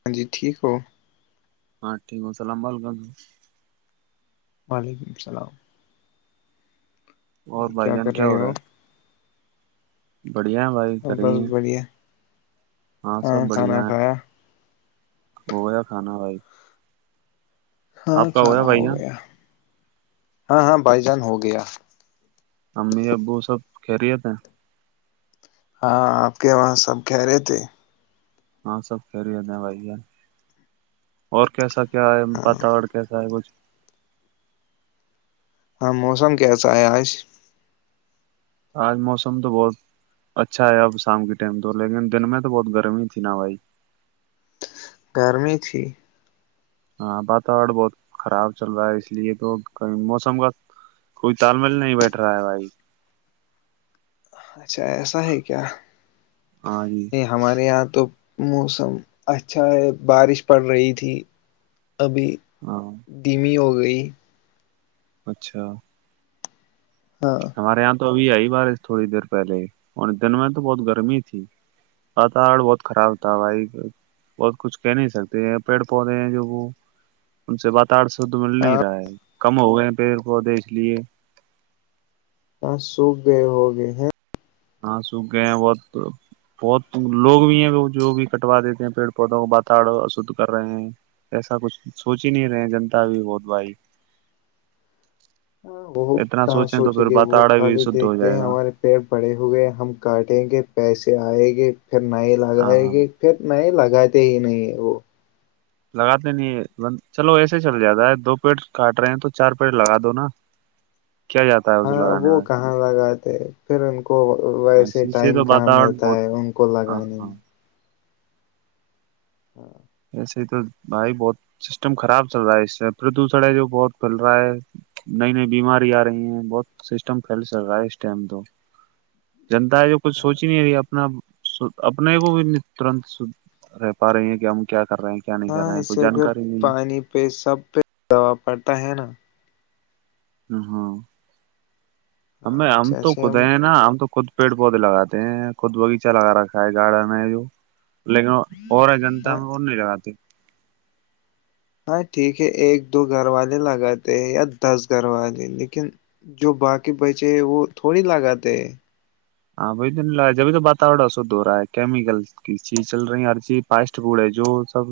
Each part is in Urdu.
ہاں جی ٹھیک ہو ہاں ٹھیک ہے السلام و علیکم وعلیکم اللام اور بھائی جان کیا ہو رہا ہے بڑھیا بھائی کر رہی بس ہیں بڑھیا ہاں سب کانا بڑھیا ہے کھا ہو جیا کھانا بھائی ہاں آپ کا ہوا کھانا بھائی ہو جان گیا ہاں ہاں بائی جان ہو گیا امی ابو سب کہہرییے تھ ہیں ہاں آپ کے وہاں سب کہہ رہے تھے ہاں سب پری ہےتے ہیں بھائی اور کیسا کیا ہے ہاں پاتاور کیسا ہے کچھ ہاں موسم کیسا ہے آج آج موسم تو بہت اچھا ہے اب شام کے ٹائم تو لیکن دن میں تو بہت گرمی تھی نا بھائی گرمی تھی ہاں واتور بہت خراب چل رہا ہے اس لیے تو کہیں موسم کا کوئی تال مل نہیں بیٹھ رہا ہے بھائی اچھا ایسا ہے کیا ہاں جی یہ ہمارے یہاں تو موسم اچھا ہے بارش پڑ رہی تھی ابھی ہاں دھیمی ہو گیا کوئی [unintelligible] اچھا ہاں ہمارے یہاں تو ابھی آئی بارش تھوڑی دیر پہلے اور دن میں تو بہت گرمی تھی واتور بہت خراب تھا بھائی بہت کچھ کہہ نہیں سکتے ہیں پیڑ پودے ہیں جو وہ ان سے واتور شھ مل نہیں ہاں رہا ہے کم ہو گئے پیڑ پودے اس لیے کہاں سوکھ گئے ہو گئے ہیں ہاں سوکھ گئے ہیں بہت بہت لوگ بھی ہیں جو بھی کٹوا دیتے ہیں پیڑ پودوں کو باتڑ اشھ کر رہے ہیں ایسا کچھ سوچ ہی نہیں رہے ہیں جنتا بھی بہت بھائی وہ اتنا کہاں تو سوچیں پھر گے وہ باتاڑا بھی خالی شدھ ہو دیکھتے جائے ہیں گا ہمارے پیڑ بڑے ہوئے ہیں ہم کاٹیں گے پیسے آئے گے پھر ن ہاں لگائے ہاں گی پھر ن لگ لگاتے ہی نہیں وہ لگاتے نہیں ہے بند چلو ایسے چل جاتا ہے دو پیڑ کاٹ رہے ہیں تو چار پیڑ لگا دو نا کیا جاتا ہے اسے ہاں لگانے وہ میں کہاں لگاتے پھر ان کو ویسے اسی سے ٹائم تو کہاں واتاورن ملتا بہت ہے ان کو لگانے ہاں میں ہاں سے تو بھائی بہت سسٹم خراب چل رہا ہے پردوشن ہے جو بہت پھیل رہا ہے نئی نئی بیماری آ رہی ہیں بہت سسٹم پھیل چل رہا ہے اس ٹائم تو جنتا ہے جو کچھ سوچ ہی نہیں رہی ہے اپنا ھ اپنے کو بھی ترنت سھ رہ پا رہی ہیں کہ ہم کیا کر رہے ہیں کیا نہیں کر ہاں رہے ہیں کوئی اسے پھر جانکاری نہیں پانی پہ سب پہ دوا پڑتا ہے نا ہ ہاں ہم ہاں ہم تو جیسے خود ہم ہیں نا ہم تو خود پیڑ پودے لگاتے ہیں خود باغیچہ لگا رکھا ہے گارڈن ہے جو لیکن اور ہے جنتا ہاں میں اور نہیں لگاتی ہاں ٹھیک ہے ایک دو گھر والے لگاتے ہیں یا دس گھر والے لیکن جو باقی بچے ہیں وہ تھوڑی لگاتے ہیں ہاں بائی تو جبھی تو باتور س د ہو رہا ہے کیمیکل کی چیز چل رہی ہر چیز پسٹ فڈ ہے جو سب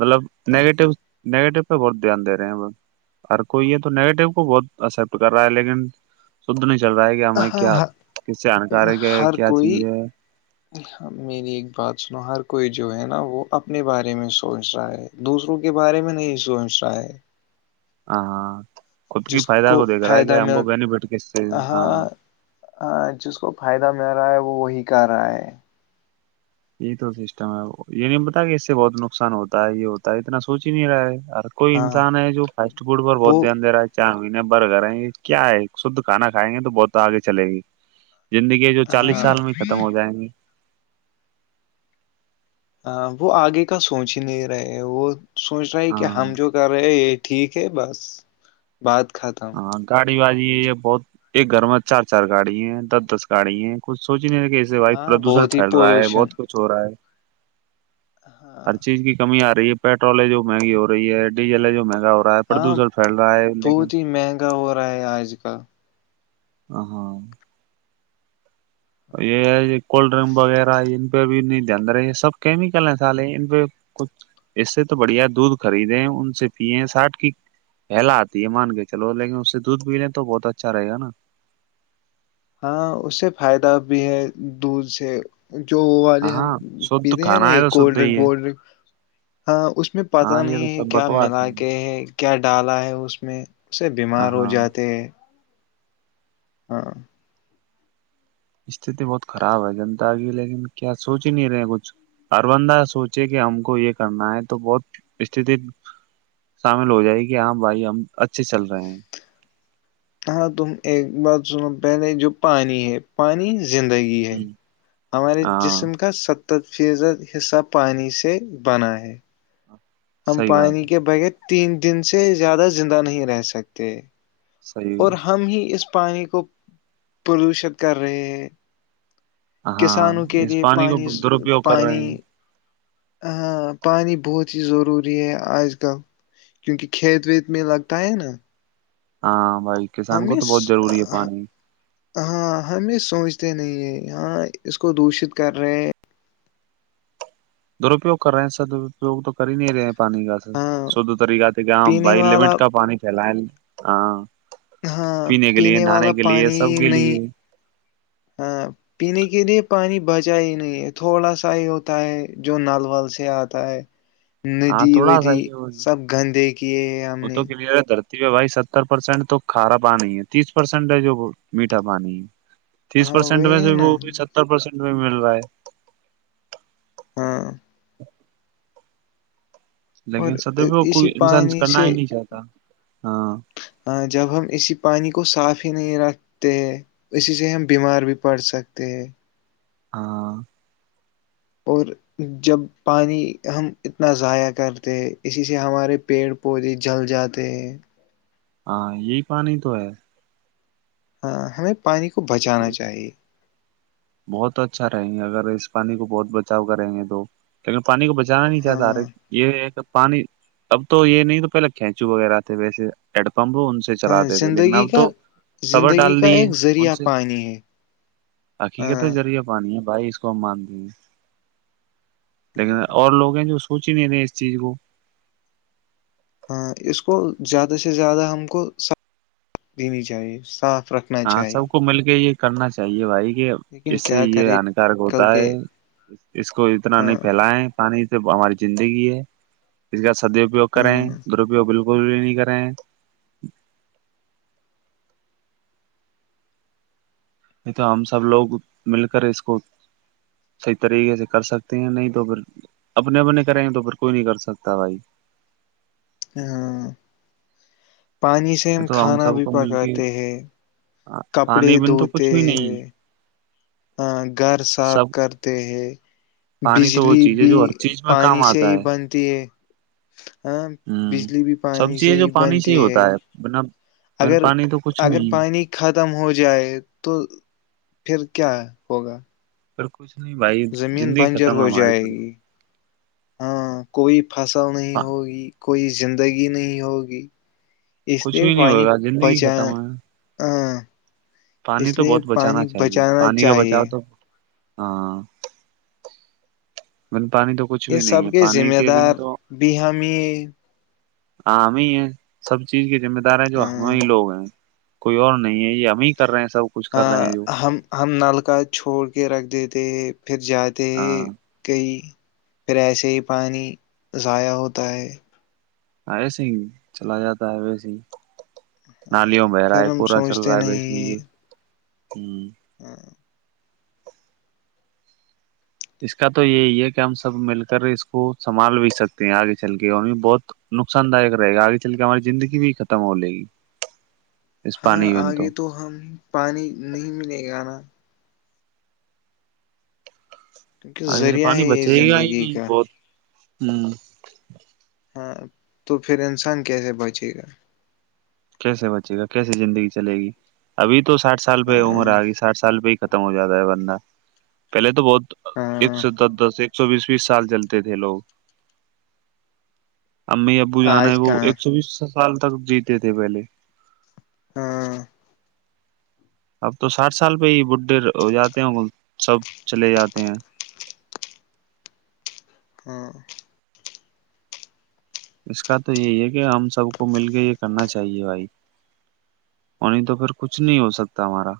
مطلب نیگیٹیو نگیٹو پہ بہت دھیان د رہے ہیں ب ہ کوئی یہ تو نگیٹو کو بہت اسپٹ کر رہا ہے لیکن شھ چل رہا ہے گ ہمیں ہاں کیا ہاں کس سے آنے سارے گ ہر کیا چیز کوئی ہے میری ایک بات سنو ہر کوئی جو ہے نا وہ اپنے بارے میں سوچ رہا ہے دوسروں کے بارے میں نہیں سوچ رہا ہے ہاں خود کی جس فائدہ کو دیکھ رہا ہے فائدہ کہ ہم مل کو بینیفٹ کس سے ہاں ہاں جس کو فائدہ مل کہ رہا ہے وہ وہی کر رہا ہے یہی تو سسٹم ہے یہ نہیں پتا کہ اس سے بہت نقصان ہوتا ہے یہ ہوتا ہے اتنا سوچ ہی نہیں رہا ہے کوئی ہاں انسان ہے جو فاسٹ فوڈ پر وہ بہت دھیان د رہا ہے چاہ مہنے بر کریں کیا ہے شھ کھانا کھائیں گے تو بہت آگے چلے گی زندگیاں جو چالیس ہاں سال میں ختم ہو جائیں گی ہاں وہ آگے کا سوچ ہی نہیں رہے وہ سوچ رہا ہے کہ ہم ہاں جو کر رہے ہیں ٹھیک ہے بس بعات ختم گڑی بازی ہے یہ بہت ایک گھر میں چار چار گاڑی ہے دس دس گاڑی ہے کچھ سوچ کہ سے واو ہاں پردوشن بہت ہی پھیلا ہے پولوشن بہت کچھ ہو رہا ہے ہاں ہر چیز کی کمی آ رہی رہی یہ پیٹرول ہے جو منگی ہو رہی ہے ڈیزل ہے جو مہگ ہو رہا ہے ہاں پردوشن پھیل رہا ہے لیکن بہت ہی مہنگا ہو رہا ہے آج کل ہ ہاں یہ کولڈ ڈرنک وغیرہ ان پہ بھی نہیں دند رہے سب کیمیکل ہیں سالے ان پہ کچھ اس سے تو بڑھیا دودھ خریدیں ان سے پیئے ساٹ کی پلا آتی ہے مان کے چلو لیکن اس سے دودھ پی لیں تو بہت اچھا رہے گا نا ہاں اس سے فائدہ بھی ہے دھ سے جو والے ہم ہاں شھ پیتے ہیں نا کھانا ہے ایک تو کولڈ شھ ہی ہے ڈرنکولڈ ڈرنک ہاں اس میں پتہ ہاں یہ تو نہیں ہے سب کیا بکواس ملا کے ہے کیا ڈالا ہے اس میں سے ہ بیمار ہو ہاں جاتے ہیں ہاں استتی بہت خراب ہے جنتا کی لیکن کیا سوچ ہی نہیں رہے کچھ ہربندہ سوچے کہ ہم کو یہ کرنا ہے تو بہت است شامل ہو جائے کہ ہاں بھائی ہم اچھے چل رہے ہیں ہاں تم ایک بات سنو پہلے جو پانی ہے پانی زندگی ہے ہ ہمارے ہاں جسم کا سب ت فیضد حصہ پانی سے بن ہے ہم صحیح پانی بات کے بغیر تین دن سے زیادہ زندہ نہیں رہ سکتے صحیح اور ہم ہی اس پانی کو پلوشت کر رہے ہے ہاں اس پانی کو درپیوگ کر رہے پانی ہیں ہاں پانی بہت ہی ضروری ہے آج کل کیونکہ کھیت ویت میں لگتا ہے نا ہاں بھائی کسان کو ہمیں تو بہت ضروری ہے پانی ہاں ہم یہ سوچتے نہیں ہے ہاں اس کو دوشت کر رہے ہیں درپیوگ کر رہے ہیں سرپیگ تو کر ہی نہیں رہے ہیں پانی کا س ہاں شھ طریقہ سے کہاں پینے بھائی لمٹ والا کا پانی پھیلائ ہاں ہاں کے لیے پینے والا نہانے کے لیے پانی سب کے نہیں لیے ہاں پینے کے لیے پانی بچا ہی نہیں ہے تھوڑا سا ہی ہوتا ہے جو نل ول سے آتا ہے ہاں ندی تھوڑا سا ودی ہی ہو وہ سب گندے کیے ہیں ہم وہ نے تو کلیئر ہے دھرتی بھائی ستر پرسینٹ تو کھارا پانی ہے تیس پرسینٹ ہے جو میٹھا پانی ہے تیس ہاں پرسینٹ وہی میں ہے سے نا وہ بھی ستر پرسینٹ بھی مل رہا ہے ہاں اور لیکن سدووں کوئی انسان کرنا ہی نہیں چاہتا ہاں ہاں جب ہم اسی پانی کو صاف [unintelligible] نہیں رکھتے اسی سے ہم بیمار بھی پڑ سکتے ہیں [unintelligible] ہاں [unintelligible] اور جب پانی ہم اتنا ضائع کرتے ہیں اسی سے ہمارے پیڑ پودے جل جاتے ہیں [unintelligible] ہاں یہی پانی تو ہے [unintelligible] ہاں ہمیں پانی کو [unintelligible] کو بچانا چاہیے [unintelligible] بہت اچھا رہیں گے اگر اس پانی کو بہت بچاؤ کریں گے تو لیکن [unintelligible] پانی کو بچانا نہیں چاہتا ارے ہاں یہ [unintelligible] پانی اب تو یہ نہیں تو پہلے کھینچو وغیرہ تھے ویسے ایڈ [unintelligible] پمبو ان سے ہاں چلاتے تھے لیکن زندگی اب کا تو صبر زندگی ڈال کا دی ہے ایک ان ذریعہ سے پانی ہے [unintelligible] ھ ہے ہاں توذریہ پا بھائی اس کو مانتے ہیں لیکن ہاں اور لوگ ہیں جو اس کو سوچ ہی نہیں رہے اس چیز کو ہاں اس کو زیادہ سے زیادہ ہم کو دینی چاہیے صاف رکھنا ہاں سب چاہیے کو مل کے یہ کرنا چاہیے بھائی یہ لیکن اس سے کیا یہ کرے ہانیکارک آج ہوتا کل ہے کے اس کو اتنا آ، نہیں پھیلائے پانی ہماری زندگی ہے اس کا س سادی بھیگ کریں ہاں دروی ب گول نہیں کریں نہیں تو ہم سب لوگ مل کر اس کو صحیح طریقے سے کر سکتے ہیں نہیں تو پھر اپنے اپنے کریں گ تو پھر کوئی نہیں کر سکتا بھائی ہاں پانی سے ہم تو کھانا سب بھی کو مل کے پکاتے ہیں کپڑے پانی بن تو دھوتے کچھ بھی نہیں ہے ہیں ہاں گھر صاف سب کرتے ہے پانی تو وہ بجلی چیز ہے بھی جو ہر چیز میں پانی کام سے ہی بنتی ہے جی ہوں سب چییں جو پانی سے ہی ہوتا ہے بنا بن اگر پانی تو کچھ اگر نہیں ہے پانی ختم ہو جائے تو پھر کیا ہوگا بالکل کچھ نہیں بھائی زمین زندگی بنجر ختم ہے ہو ہماری جائے بڑ گی ہاں کوئی فصل نہیں ہوگی کوئی زندگی نہیں ہوگی اس کچھ لی بھی نہیں وانی ہوگا زندگی بچا ہ ختم ہے پانی تو بہت بچانا چاہیے بچانا پانی کا چاہیے بچاؤ تو ہاں مل یہ سب کے ذمہ دار بھی ہمامی آام ہی ہے سب چیز کے ج ادارے جو ہمیں ہی ہاں لوگ ہیں کوئی اور نہیں ہے یہ ہم ہی کر رہے ہیں سب کچھ ہ کر رہے ہیں جو ہم ہم نلک چھوڑ کے رکھ جیتے پھر جاتے ہیں ہاں کئی پھر ایسے ہی پانی ضائع ہوتا ہے آئے س چلا جاتا ہےوئے س نالیوں بہ رہا ہے پھر ہم کوورا چل سوچتے رہا ہے بیسن بھی ہوں ہاں اس کا تو یہی ہے کہ ہم سب مل کر اس کو سنبھال بھی سکتے ہیں آگے چل کے اور یہ بہت نقصان دائک رہے گا آگے چل کے ہماری زندگی بھی ختم ہو لے گی اس ہاں پانی ایون آگے تو ہم پانی نہیں ملے گا نا کیونکہ ہاںے ذریعہ پانی ہے یہ بچے گا ہی زندگی نہیں کا بہت ہوں ہاں تو پھر انسان کیسے بچے گا کیسے بچے گا کیسے زندگی چلے گی ابھی تو تو سٹ سال پہ عمر ہاں آ گی سٹھ سال پہ ختم ہو جاتا ہے بندہ پہلے تو بہت ایک ہاں سو دس دس ایک سو بیس بیس سال چلتے تھے لوگ امی ابو جانا ہے آج وہ کہاں ایک سو بیس سال سال تک جیتے ے پہلے ہاں اب تو ساٹھ سال پہ ہی بڈھے ہو جاتے ہیں سب چلے جاتے ہیں ہاں اس کا تو یہی ہے کہ ہم سب کو مل کے یہ کرنا چاہیے بھائی وہ نہیں تو پھر کچھ نہیں ہو سکتا ہمارا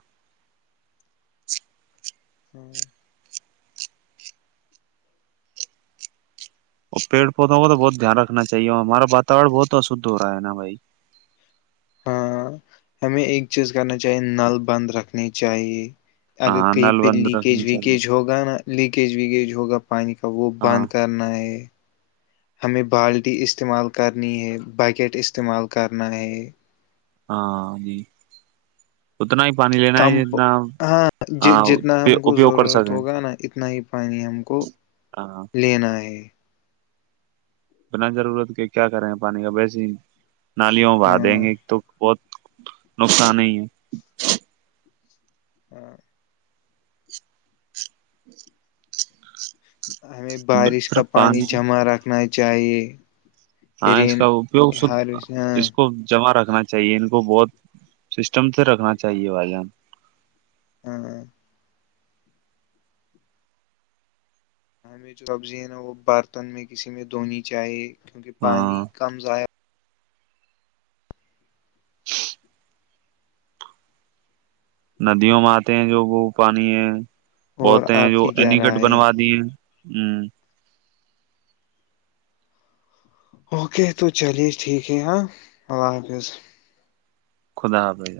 ہوں اور پیڑ پودوں کو تو بہت دھیان رکھنا چاہیے ہمارا واتور بہت اشھ ہو رہا ہے نا بھائی ہاں ہمیں ایک چیز کرنا چاہیے نل بند رکھنی چاہیے اگر ہاں کہیں۔ نل پہ بند لییکیج رکھنی چاہیے ویکیج ہوگا نایک کیج ویگیج ہوگا پانی کا وہ بند ہاں کرنا ہے ہمیں بالٹی استعمال کرنی ہے بکٹ استعمال کرنا ہے ہاں جی اتنا ہی پانی لینا ہے کمپ جتنا ہاں ہاں جتنا ہم کو اپیوگ کر ضرورت سکیں ہوگا نا اتنا ہی پانی ہم کو ہاں لینا ہے بنا ضرورت کہ کیا کریں ہیں پانی کا ویسے ہی نالیوں با دیں ہاں گے تو بہت نقصان ہی ہے ہاں ہمیں ہے بارش کا صرف پانی جمع رکھنا چاہیے ج ہاں اس کا اپوگ ش ہاں اس کو جمع رکھ رکھنا چاہے ان کو بہت سسٹم سے رکھنا چاہیے بھائی جان ہاں ہ ہمیں جو سبزی ہے نا وہ برتن میں کسی میں دھونی چاہے کیونکہ پانی ہاں کم ضائع ندیوں میں آتے ہیں جو وہ پانی ہے اور بہتے ہیں آپ جو کی کیا اینگڈ رائے ہے بنوا دی ہیں ہوں اوکے تو چلیے ٹھیک ہے ہاں اللہ حافظ خدا حابھ گ